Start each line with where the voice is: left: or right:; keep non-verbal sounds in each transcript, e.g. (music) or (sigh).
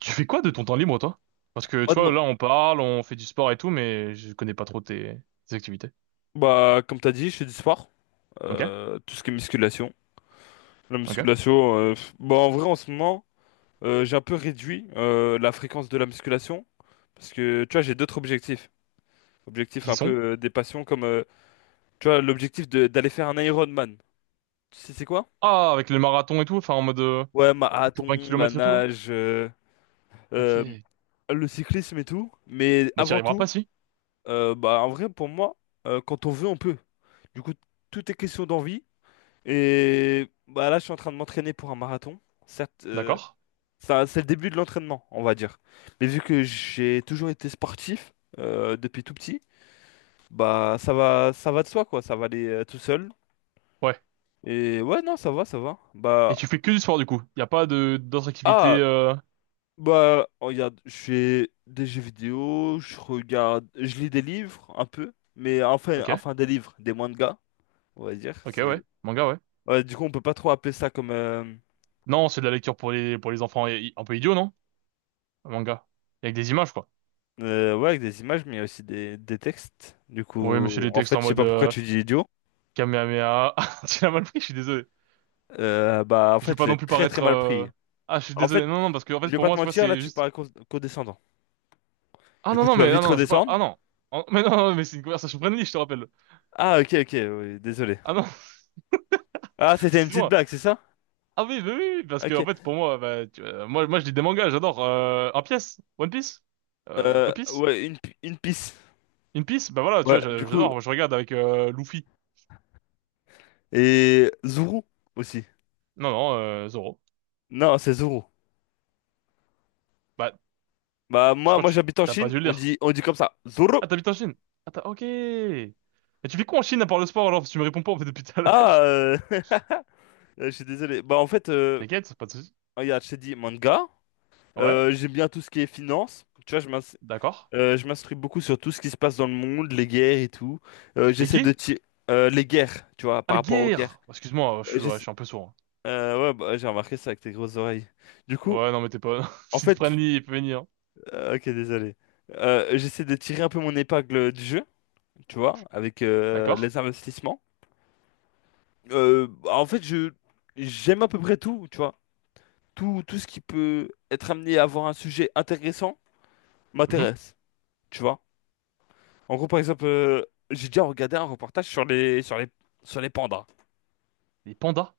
right: Tu fais quoi de ton temps libre, toi? Parce que,
left: Moi,
right: tu vois, là, on parle, on fait du sport et tout, mais je connais pas trop tes activités.
left: bah, comme t'as dit, je fais du sport.
right: Ok?
left: Tout ce qui est musculation. La
right: Ok?
left: musculation, bah, en vrai, en ce moment, j'ai un peu réduit la fréquence de la musculation. Parce que, tu vois, j'ai d'autres objectifs. Objectifs
right: Qui
left: un peu
right: sont?
left: des passions, comme, tu vois, l'objectif d'aller faire un Ironman. Tu sais, c'est quoi?
right: Ah, avec le marathon et tout, enfin, en mode,
left: Ouais,
right: pour 20
left: marathon, la
right: km et tout, là?
left: nage, euh,
right: Ok.
left: le cyclisme et tout. Mais
right: Bah, t'y
left: avant
right: arriveras pas,
left: tout,
right: si.
left: bah, en vrai, pour moi, quand on veut, on peut. Du coup, tout est question d'envie. Et bah là, je suis en train de m'entraîner pour un marathon. Certes,
right: D'accord?
left: ça, c'est le début de l'entraînement, on va dire. Mais vu que j'ai toujours été sportif depuis tout petit, bah ça va de soi quoi. Ça va aller tout seul.
right: Ouais.
left: Et ouais, non, ça va, ça va. Bah
right: Et tu fais que du sport, du coup. Y a pas d'autres activités,
left: ah
right: euh...
left: bah oh, regarde, je fais des jeux vidéo, je regarde, je lis des livres un peu, mais enfin,
right: Ok?
left: des livres, des mangas, on va dire.
right: Ok, ouais.
left: C'est
right: Manga, ouais.
left: ouais, du coup, on peut pas trop appeler ça comme
right: Non, c'est de la lecture pour les enfants. Un peu idiot, non? Un manga. Avec des images, quoi.
left: Ouais, avec des images, mais il y a aussi des, textes. Du
right: Oui, mais c'est
left: coup,
right: les
left: en
right: textes
left: fait,
right: en
left: je sais
right: mode,
left: pas pourquoi tu dis idiot.
right: Kamehameha. (laughs) Tu l'as mal pris, je suis désolé.
left: Bah, en
right: Je vais
left: fait,
right: pas
left: je l'ai
right: non plus
left: très très
right: paraître.
left: mal
right: euh,
left: pris.
right: Ah, je suis
left: En
right: désolé.
left: fait,
right: Non, non, parce que en
left: je
right: fait,
left: vais
right: pour
left: pas
right: moi,
left: te
right: tu vois,
left: mentir, là,
right: c'est
left: tu
right: juste.
left: parles condescendant.
right: Ah
left: Du
right: non,
left: coup,
right: non,
left: tu vas
right: mais ah,
left: vite
right: non, je veux pas.
left: redescendre.
right: Ah non. Ah, (laughs) mais non, non, mais c'est une conversation friendly, je te rappelle.
left: Ah, ok, ok, oui, désolé.
right: Ah non,
left: Ah,
right: (laughs)
left: c'était une petite
right: excuse-moi.
left: blague, c'est ça?
right: Ah oui, oui, oui, oui, parce que en
left: Ok.
right: fait, pour moi, bah, je lis des mangas, j'adore. Un pièce, One Piece, A Piece,
left: Ouais, une pisse.
right: Une Piece. Bah voilà, tu vois,
left: Ouais, du
right: j'a-
left: coup.
right: j'adore. Moi, je regarde avec Luffy.
left: Et Zuru aussi.
right: Non, non, Zoro.
left: Non, c'est Zuru.
right: Bah,
left: Bah,
right: je
left: moi,
right: crois
left: moi
right: que tu
left: j'habite en
right: t'as pas
left: Chine,
right: dû le lire.
left: on dit comme ça. Zuru.
right: Ah, t'habites en Chine. Ok. Mais tu fais quoi en Chine à part le sport alors? Parce que tu me réponds pas en fait depuis tout à l'heure.
left: Ah, (laughs) je suis désolé. Bah, en fait,
right: (laughs) T'inquiète, pas de soucis.
left: regarde, je t'ai dit manga.
right: Ouais,
left: J'aime bien tout ce qui est finance. Tu vois,
right: d'accord.
left: je m'instruis beaucoup sur tout ce qui se passe dans le monde, les guerres et tout.
right: Mais
left: J'essaie de
right: gay?
left: tirer les guerres, tu vois,
right: Ah,
left: par
right: le
left: rapport aux guerres.
right: guerre! Excuse-moi, je
left: Euh,
right: suis, ouais, je
left: j'essa-
right: suis un peu sourd.
left: ouais, bah, j'ai remarqué ça avec tes grosses oreilles. Du
right: Hein.
left: coup,
right: Ouais, non, mais t'es pas... (laughs)
left: en
right: S'il te
left: fait,
right: prennent, il peut venir. Hein.
left: ok, désolé. J'essaie de tirer un peu mon épingle du jeu, tu vois, avec
right: D'accord.
left: les investissements. Bah, en fait, je j'aime à peu près tout, tu vois. Tout ce qui peut être amené à avoir un sujet intéressant
right: Mhm.
left: m'intéresse, tu vois. En gros, par exemple, j'ai déjà regardé un reportage sur les pandas.
right: Les pandas.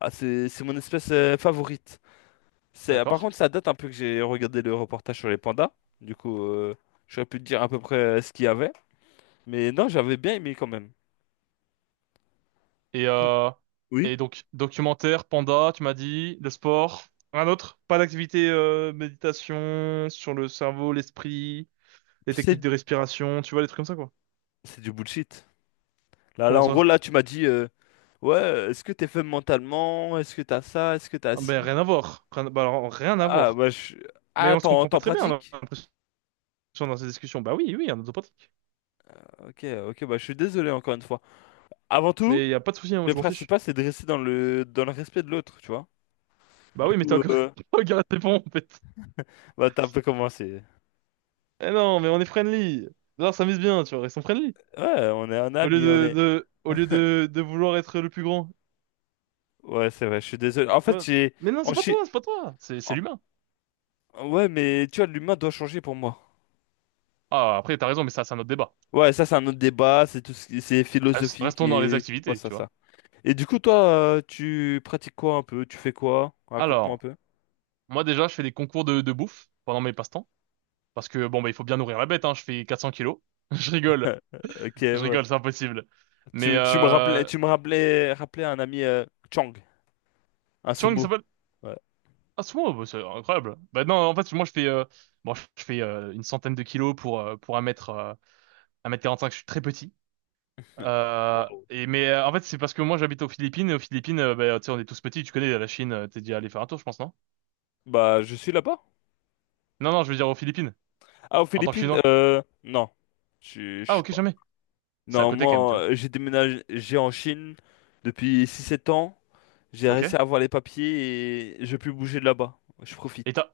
left: Ah, c'est mon espèce favorite. C'est,
right: D'accord.
left: par contre, ça date un peu que j'ai regardé le reportage sur les pandas. Du coup, j'aurais pu te dire à peu près ce qu'il y avait. Mais non, j'avais bien aimé quand même.
right: Et,
left: Tout-
right: euh...
left: Oui?
right: Et donc, documentaire, panda, tu m'as dit, le sport. Un autre? Pas d'activité, méditation sur le cerveau, l'esprit, les techniques
left: C'est,
right: de respiration, tu vois, les trucs comme ça, quoi.
left: c'est du bullshit. Là,
right: Comment
left: là, en gros,
right: ça?
left: là, tu m'as dit, ouais, est-ce que t'es faible mentalement? Est-ce que t'as ça? Est-ce que t'as
right: Ah, ben,
left: ci?
right: rien à voir. Rien, bah, alors, rien à
left: Ah,
right: voir.
left: bah, je.
right: Mais
left: Ah,
right: on se comprend pas
left: t'en
right: très bien, on a
left: pratiques?
right: l'impression, dans ces discussions. Bah oui, oui, un autopratique.
left: Ok, ok, bah, je suis désolé encore une fois. Avant tout.
right: Mais y a pas de souci, hein,
left: Le
right: je m'en fiche.
left: principal, c'est de rester dans le respect de l'autre, tu vois.
right: Bah
left: Du
right: oui, mais t'as
left: coup,
right: encore... (laughs) Regarde, c'est bon, (laughs) en fait.
left: bah, t'as un peu commencé.
right: Eh non, mais on est friendly. Alors ça mise bien, tu vois, ils sont friendly.
left: Ouais, on est un
right: Au lieu
left: ami, on
right: de,
left: est.
right: de, au lieu de, de vouloir être le plus grand.
left: Ouais, c'est vrai, je suis désolé. En fait,
right: Ouais.
left: j'ai.
right: Mais non,
left: En
right: c'est pas toi,
left: chi-
right: c'est pas toi. C'est
left: en-
right: l'humain.
left: Ouais, mais tu vois, l'humain doit changer pour moi.
right: Ah, après, t'as raison, mais ça, c'est un autre débat.
left: Ouais, ça, c'est un autre débat, c'est tout ce qui- c'est philosophique
right: Restons dans les
left: et. Ouais,
right: activités,
left: ça,
right: tu
left: ça.
right: vois.
left: Et du coup, toi, tu pratiques quoi un peu? Tu fais quoi? Raconte-moi un
right: Alors,
left: peu.
right: moi, déjà, je fais des concours de bouffe pendant mes passe-temps. Parce que, bon, bah, il faut bien nourrir la bête, hein. Je fais 400 kilos. (laughs) Je rigole.
left: Ok,
right: Je
left: ouais.
right: rigole, c'est impossible. Mais,
left: Tu, tu me rappelais, tu me rappelais, rappelais un ami Chang, un
right: Chang, il
left: sumo.
right: s'appelle...
left: Ouais.
right: Ah, c'est moi, bah, c'est incroyable. Bah, non, en fait, moi, je fais, bon, je fais, une centaine de kilos pour un mètre quarante cinq. Je suis très petit.
left: (laughs)
right: Euh,
left: Wow.
right: et mais euh, en fait, c'est parce que moi j'habite aux Philippines. Et aux Philippines, bah, tu sais, on est tous petits. Tu connais la Chine, t'es déjà allé faire un tour, je pense, non?
left: Bah, je suis là-bas.
right: Non, non, je veux dire aux Philippines,
left: Ah, aux
right: en tant que
left: Philippines,
right: Chinois.
left: non. Je
right: Ah,
left: suis
right: ok,
left: pas.
right: jamais. C'est à
left: Non,
right: côté quand même, tu
left: moi,
right: vois.
left: j'ai déménagé j'ai en Chine depuis six sept ans. J'ai
right: Ok.
left: réussi à avoir les papiers et je peux bouger de là-bas. Je profite.
right: Et t'as...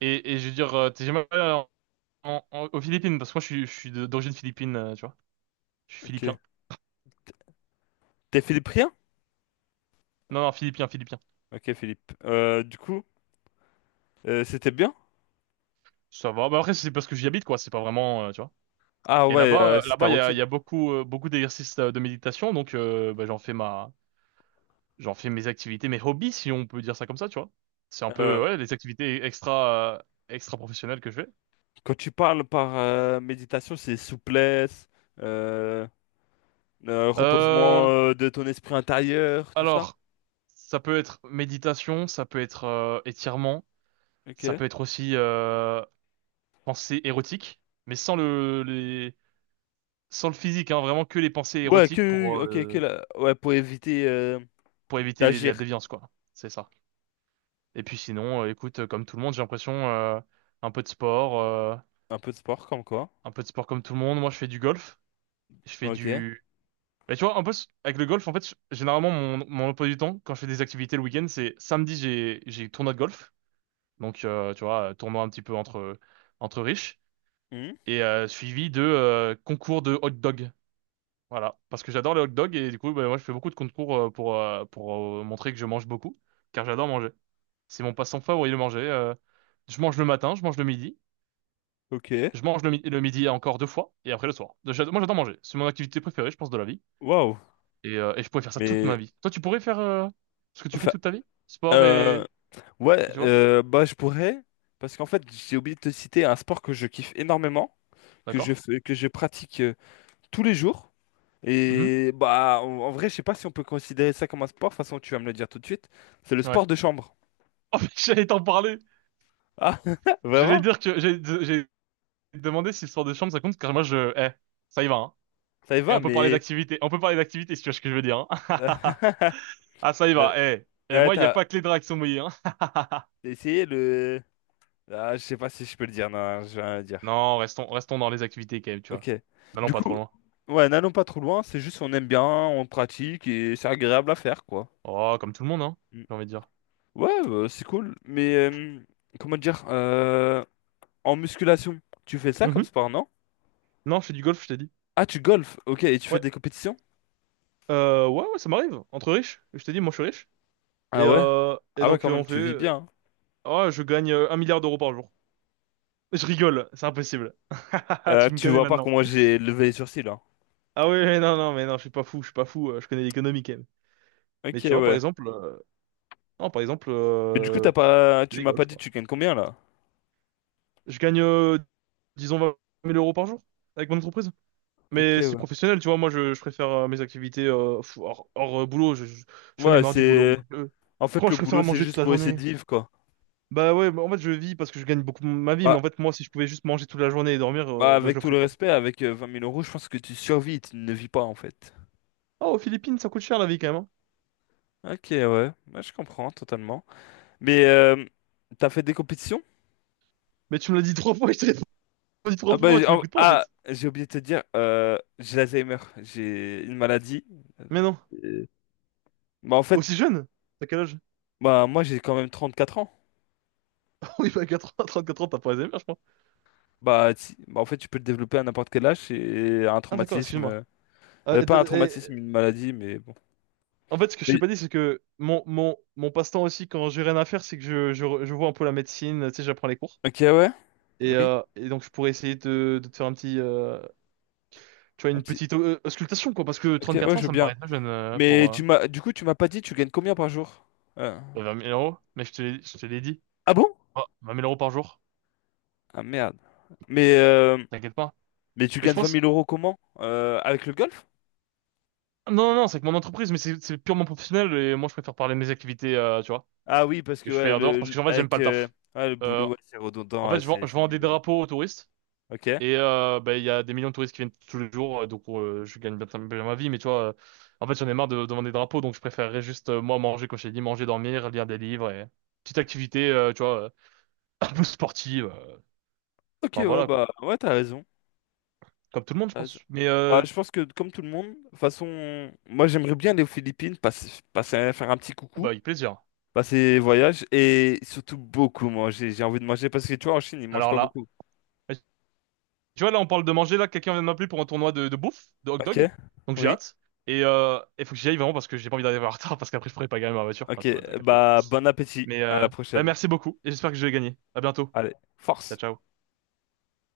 right: Et je veux dire, t'es jamais allé aux Philippines, parce que moi, je suis d'origine philippine, tu vois. Je suis
left: Ok.
right: philippien.
left: T'es philippien?
right: Non, non, philippien, philippien.
left: Ok, Philippe. Du coup, c'était bien?
right: Ça va. Bah, après, c'est parce que j'y habite, quoi. C'est pas vraiment, tu vois.
left: Ah
right: Et
left: ouais,
right: là-bas euh,
left: c'est ta
right: là-bas il y a, il y
left: routine.
right: a beaucoup d'exercices, de méditation. Donc, bah, j'en fais mes activités, mes hobbies, si on peut dire ça comme ça, tu vois. C'est un peu,
left: Euh,
right: ouais, les activités extra professionnelles que je fais.
left: Quand tu parles par méditation, c'est souplesse, euh, reposement
right: Euh,
left: de ton esprit intérieur, tout ça.
right: alors, ça peut être méditation, ça peut être étirement,
left: Ok.
right: ça peut être aussi pensée érotique, mais sans le physique, hein, vraiment que les pensées
left: Ouais,
right: érotiques
left: que,
right: pour,
left: ok,
right: euh,
left: ouais, pour éviter
right: pour éviter la
left: d'agir.
right: déviance, quoi. C'est ça. Et puis sinon, écoute, comme tout le monde, j'ai l'impression, un peu de sport,
left: Un peu de sport, comme quoi.
right: un peu de sport comme tout le monde. Moi, je fais du golf, je fais
left: Ok.
right: du Mais tu vois, en plus, avec le golf, en fait, généralement, mon emploi du temps, quand je fais des activités le week-end, c'est samedi, j'ai tournoi de golf. Donc, tu vois, tournoi un petit peu entre riches.
left: Hmm.
right: Et suivi de concours de hot dog. Voilà. Parce que j'adore les hot dogs et du coup, bah, moi, je fais beaucoup de concours pour montrer que je mange beaucoup. Car j'adore manger. C'est mon passe-temps favori, le manger. Je mange le matin, je mange le midi.
left: Ok.
right: Je mange le midi encore deux fois et après le soir. Moi, j'adore manger. C'est mon activité préférée, je pense, de la vie.
left: Waouh.
right: Et je pourrais faire ça toute ma
left: Mais,
right: vie. Toi, tu pourrais faire ce que tu fais
left: enfin,
right: toute ta vie? Sport et...
left: euh, ouais,
right: et tu vois?
left: bah, je pourrais, parce qu'en fait, j'ai oublié de te citer un sport que je kiffe énormément, que je
right: D'accord?
left: fais, que je pratique tous les jours.
right: Mhm.
left: Et, bah, en vrai, je sais pas si on peut considérer ça comme un sport, de toute façon, tu vas me le dire tout de suite. C'est le
right: Ouais.
left: sport de
right: (laughs)
left: chambre.
right: Oh, mais j'allais t'en parler!
left: Ah, (laughs)
right: J'allais
left: vraiment?
right: dire que j'ai demandé si le sport de chambre ça compte, car moi je... Eh, ça y va, hein.
left: Ça y
right: Et
left: va,
right: on peut parler
left: mais.
right: d'activité. On peut parler d'activité si tu vois ce que je veux dire, hein.
left: (laughs)
right: (laughs) Ah, ça y
left: Euh,
right: va, eh. Et moi, il n'y a
left: t'as
right: pas que les draps qui sont mouillés, hein.
left: essayé le. Ah, je sais pas si je peux le dire, non, je vais rien dire.
right: Non, restons dans les activités quand même, tu vois.
left: Ok.
right: N'allons
left: Du
right: pas trop
left: coup,
right: loin.
left: ouais, n'allons pas trop loin, c'est juste on aime bien, on pratique et c'est agréable à faire, quoi.
right: Oh, comme tout le monde, hein,
left: Mm.
right: j'ai envie de dire.
left: Ouais, bah, c'est cool, mais comment dire, en musculation, tu fais ça comme
right: Mhm.
left: sport, non?
right: Non, je fais du golf, je t'ai dit.
left: Ah, tu golfes, ok, et tu fais
right: Ouais.
left: des compétitions?
right: Ouais, ouais, ça m'arrive. Entre riches. Je t'ai dit, moi, je suis riche. Et,
left: Ah ouais?
right: euh, et
left: Ah ouais,
right: donc,
left: quand
right: on
left: même,
right: fait,
left: tu vis bien, hein.
right: oh, je gagne 1 milliard d'euros par jour. Je rigole, c'est impossible. (laughs) Tu me
left: Tu
right: connais
left: vois pas
right: maintenant.
left: comment j'ai levé les sourcils, là.
right: Ah oui, oui, non, non, mais non, je suis pas fou, je suis pas fou, je connais l'économie quand même. Mais
left: Ok,
right: tu vois, par
left: ouais.
right: exemple, non, par exemple,
left: Mais du coup, t'as pas,
right: c'est
left: tu
right: des
left: m'as pas
right: golfs,
left: dit tu
right: quoi.
left: gagnes combien, là?
right: Je gagne, disons, 20 000 euros par jour avec mon entreprise.
left: Ok,
right: Mais c'est
left: ouais.
right: professionnel, tu vois, moi, je préfère mes activités hors boulot, j'en ai
left: Ouais,
right: marre du boulot,
left: c'est,
right: moi.
left: en fait,
right: Franchement, je
left: le boulot,
right: préfère
left: c'est
right: manger toute
left: juste
right: la
left: pour essayer
right: journée.
left: de vivre, quoi.
right: Bah ouais, bah en fait, je vis parce que je gagne beaucoup ma vie,
left: Bah,
right: mais en fait, moi, si je pouvais juste manger toute la journée et dormir,
left: Bah,
right: bah je
left: avec
right: le
left: tout
right: ferais
left: le
right: quoi.
left: respect, avec 20 000 euros, je pense que tu survis, tu ne vis pas en fait.
right: Oh, aux Philippines, ça coûte cher la vie quand même, hein.
left: Ok, ouais, bah, je comprends totalement. Mais t'as fait des compétitions?
right: Mais tu me l'as dit trois fois, (laughs) je te l'ai (laughs) dit
left: Ah
right: trois
left: bah,
right: fois,
left: j'ai
right: tu
left: oh,
right: m'écoutes pas en
left: ah,
right: fait.
left: j'ai oublié de te dire, j'ai l'Alzheimer, j'ai une maladie.
right: Mais non.
left: Euh, Bah en fait,
right: Aussi jeune? T'as quel âge?
left: bah moi j'ai quand même 34 ans.
right: (laughs) Oui, bah 80, 34 ans, t'as pas Alzheimer, je crois.
left: Bah, bah, en fait, tu peux le développer à n'importe quel âge et un
right: Ah d'accord,
left: traumatisme,
right: excuse-moi. Euh, et d-
left: pas un
right: et-
left: traumatisme, une maladie, mais bon.
right: en fait, ce que je t'ai
left: Oui.
right: pas dit, c'est que mon passe-temps aussi, quand j'ai rien à faire, c'est que je vois un peu la médecine, tu sais, j'apprends les cours.
left: Ok, ouais,
right: Et,
left: oui.
right: euh, et donc, je pourrais essayer de te faire un petit, tu vois,
left: Un
right: une
left: petit.
right: petite auscultation, quoi, parce que
left: Ok, ouais,
right: 34
left: je
right: ans,
left: veux
right: ça me
left: bien.
right: paraît très jeune euh, pour,
left: Mais
right: euh,
left: tu m'as, du coup, tu m'as pas dit, tu gagnes combien par jour? Euh,
right: Euh, 20 000 euros, mais je je te l'ai dit.
left: Ah bon?
right: Oh, 20 000 euros par jour,
left: Ah merde. Mais, euh,
right: t'inquiète pas.
left: mais tu
right: Mais je
left: gagnes vingt
right: pense...
left: mille euros comment? Avec le golf?
right: Non, non, non, c'est que mon entreprise, mais c'est purement professionnel et moi je préfère parler de mes activités, tu vois,
left: Ah oui, parce
right: que
left: que
right: je fais
left: ouais,
right: en dehors parce que en fait j'aime pas
left: avec,
right: le taf.
left: ouais, le
right: Euh,
left: boulot, ouais, c'est
right: en
left: redondant, ouais,
right: fait, je vends, je
left: c'est
right: vends des
left: nul, ouais.
right: drapeaux aux touristes
left: Ok.
right: et bah, il y a des millions de touristes qui viennent tous les jours, donc je gagne bien, bien ma vie, mais tu vois, en fait j'en ai marre de vendre des drapeaux, donc je préférerais juste, moi, manger, comme je t'ai dit, manger, dormir, lire des livres et petite activité, tu vois, (laughs) un peu sportive.
left: Ok,
right: Enfin
left: ouais,
right: voilà quoi,
left: bah ouais, t'as raison.
right: comme tout le monde, je
left: T'as raison.
right: pense. Mais
left: Bah, je pense que comme tout le monde, de toute façon, moi j'aimerais bien aller aux Philippines, passer, faire un petit
right: oh,
left: coucou,
right: bah, avec plaisir.
left: passer voyage et surtout beaucoup manger. J'ai envie de manger parce que tu vois, en Chine, ils mangent
right: Alors
left: pas
right: là,
left: beaucoup.
right: tu vois, là, on parle de manger. Là, quelqu'un vient de m'appeler pour un tournoi de bouffe, de hot
left: Ok?
right: dog. Donc j'ai
left: Oui?
right: hâte. Et il faut que j'y aille vraiment parce que j'ai pas envie d'arriver en retard parce qu'après, je pourrais pas gagner ma voiture. Enfin,
left: Ok,
right: tu vois, t'as capté quoi.
left: bah bon appétit,
right: Mais
left: à la
right: bah,
left: prochaine.
right: merci beaucoup et j'espère que je vais gagner. À bientôt.
left: Allez,
right: Ciao,
left: force!
right: ciao.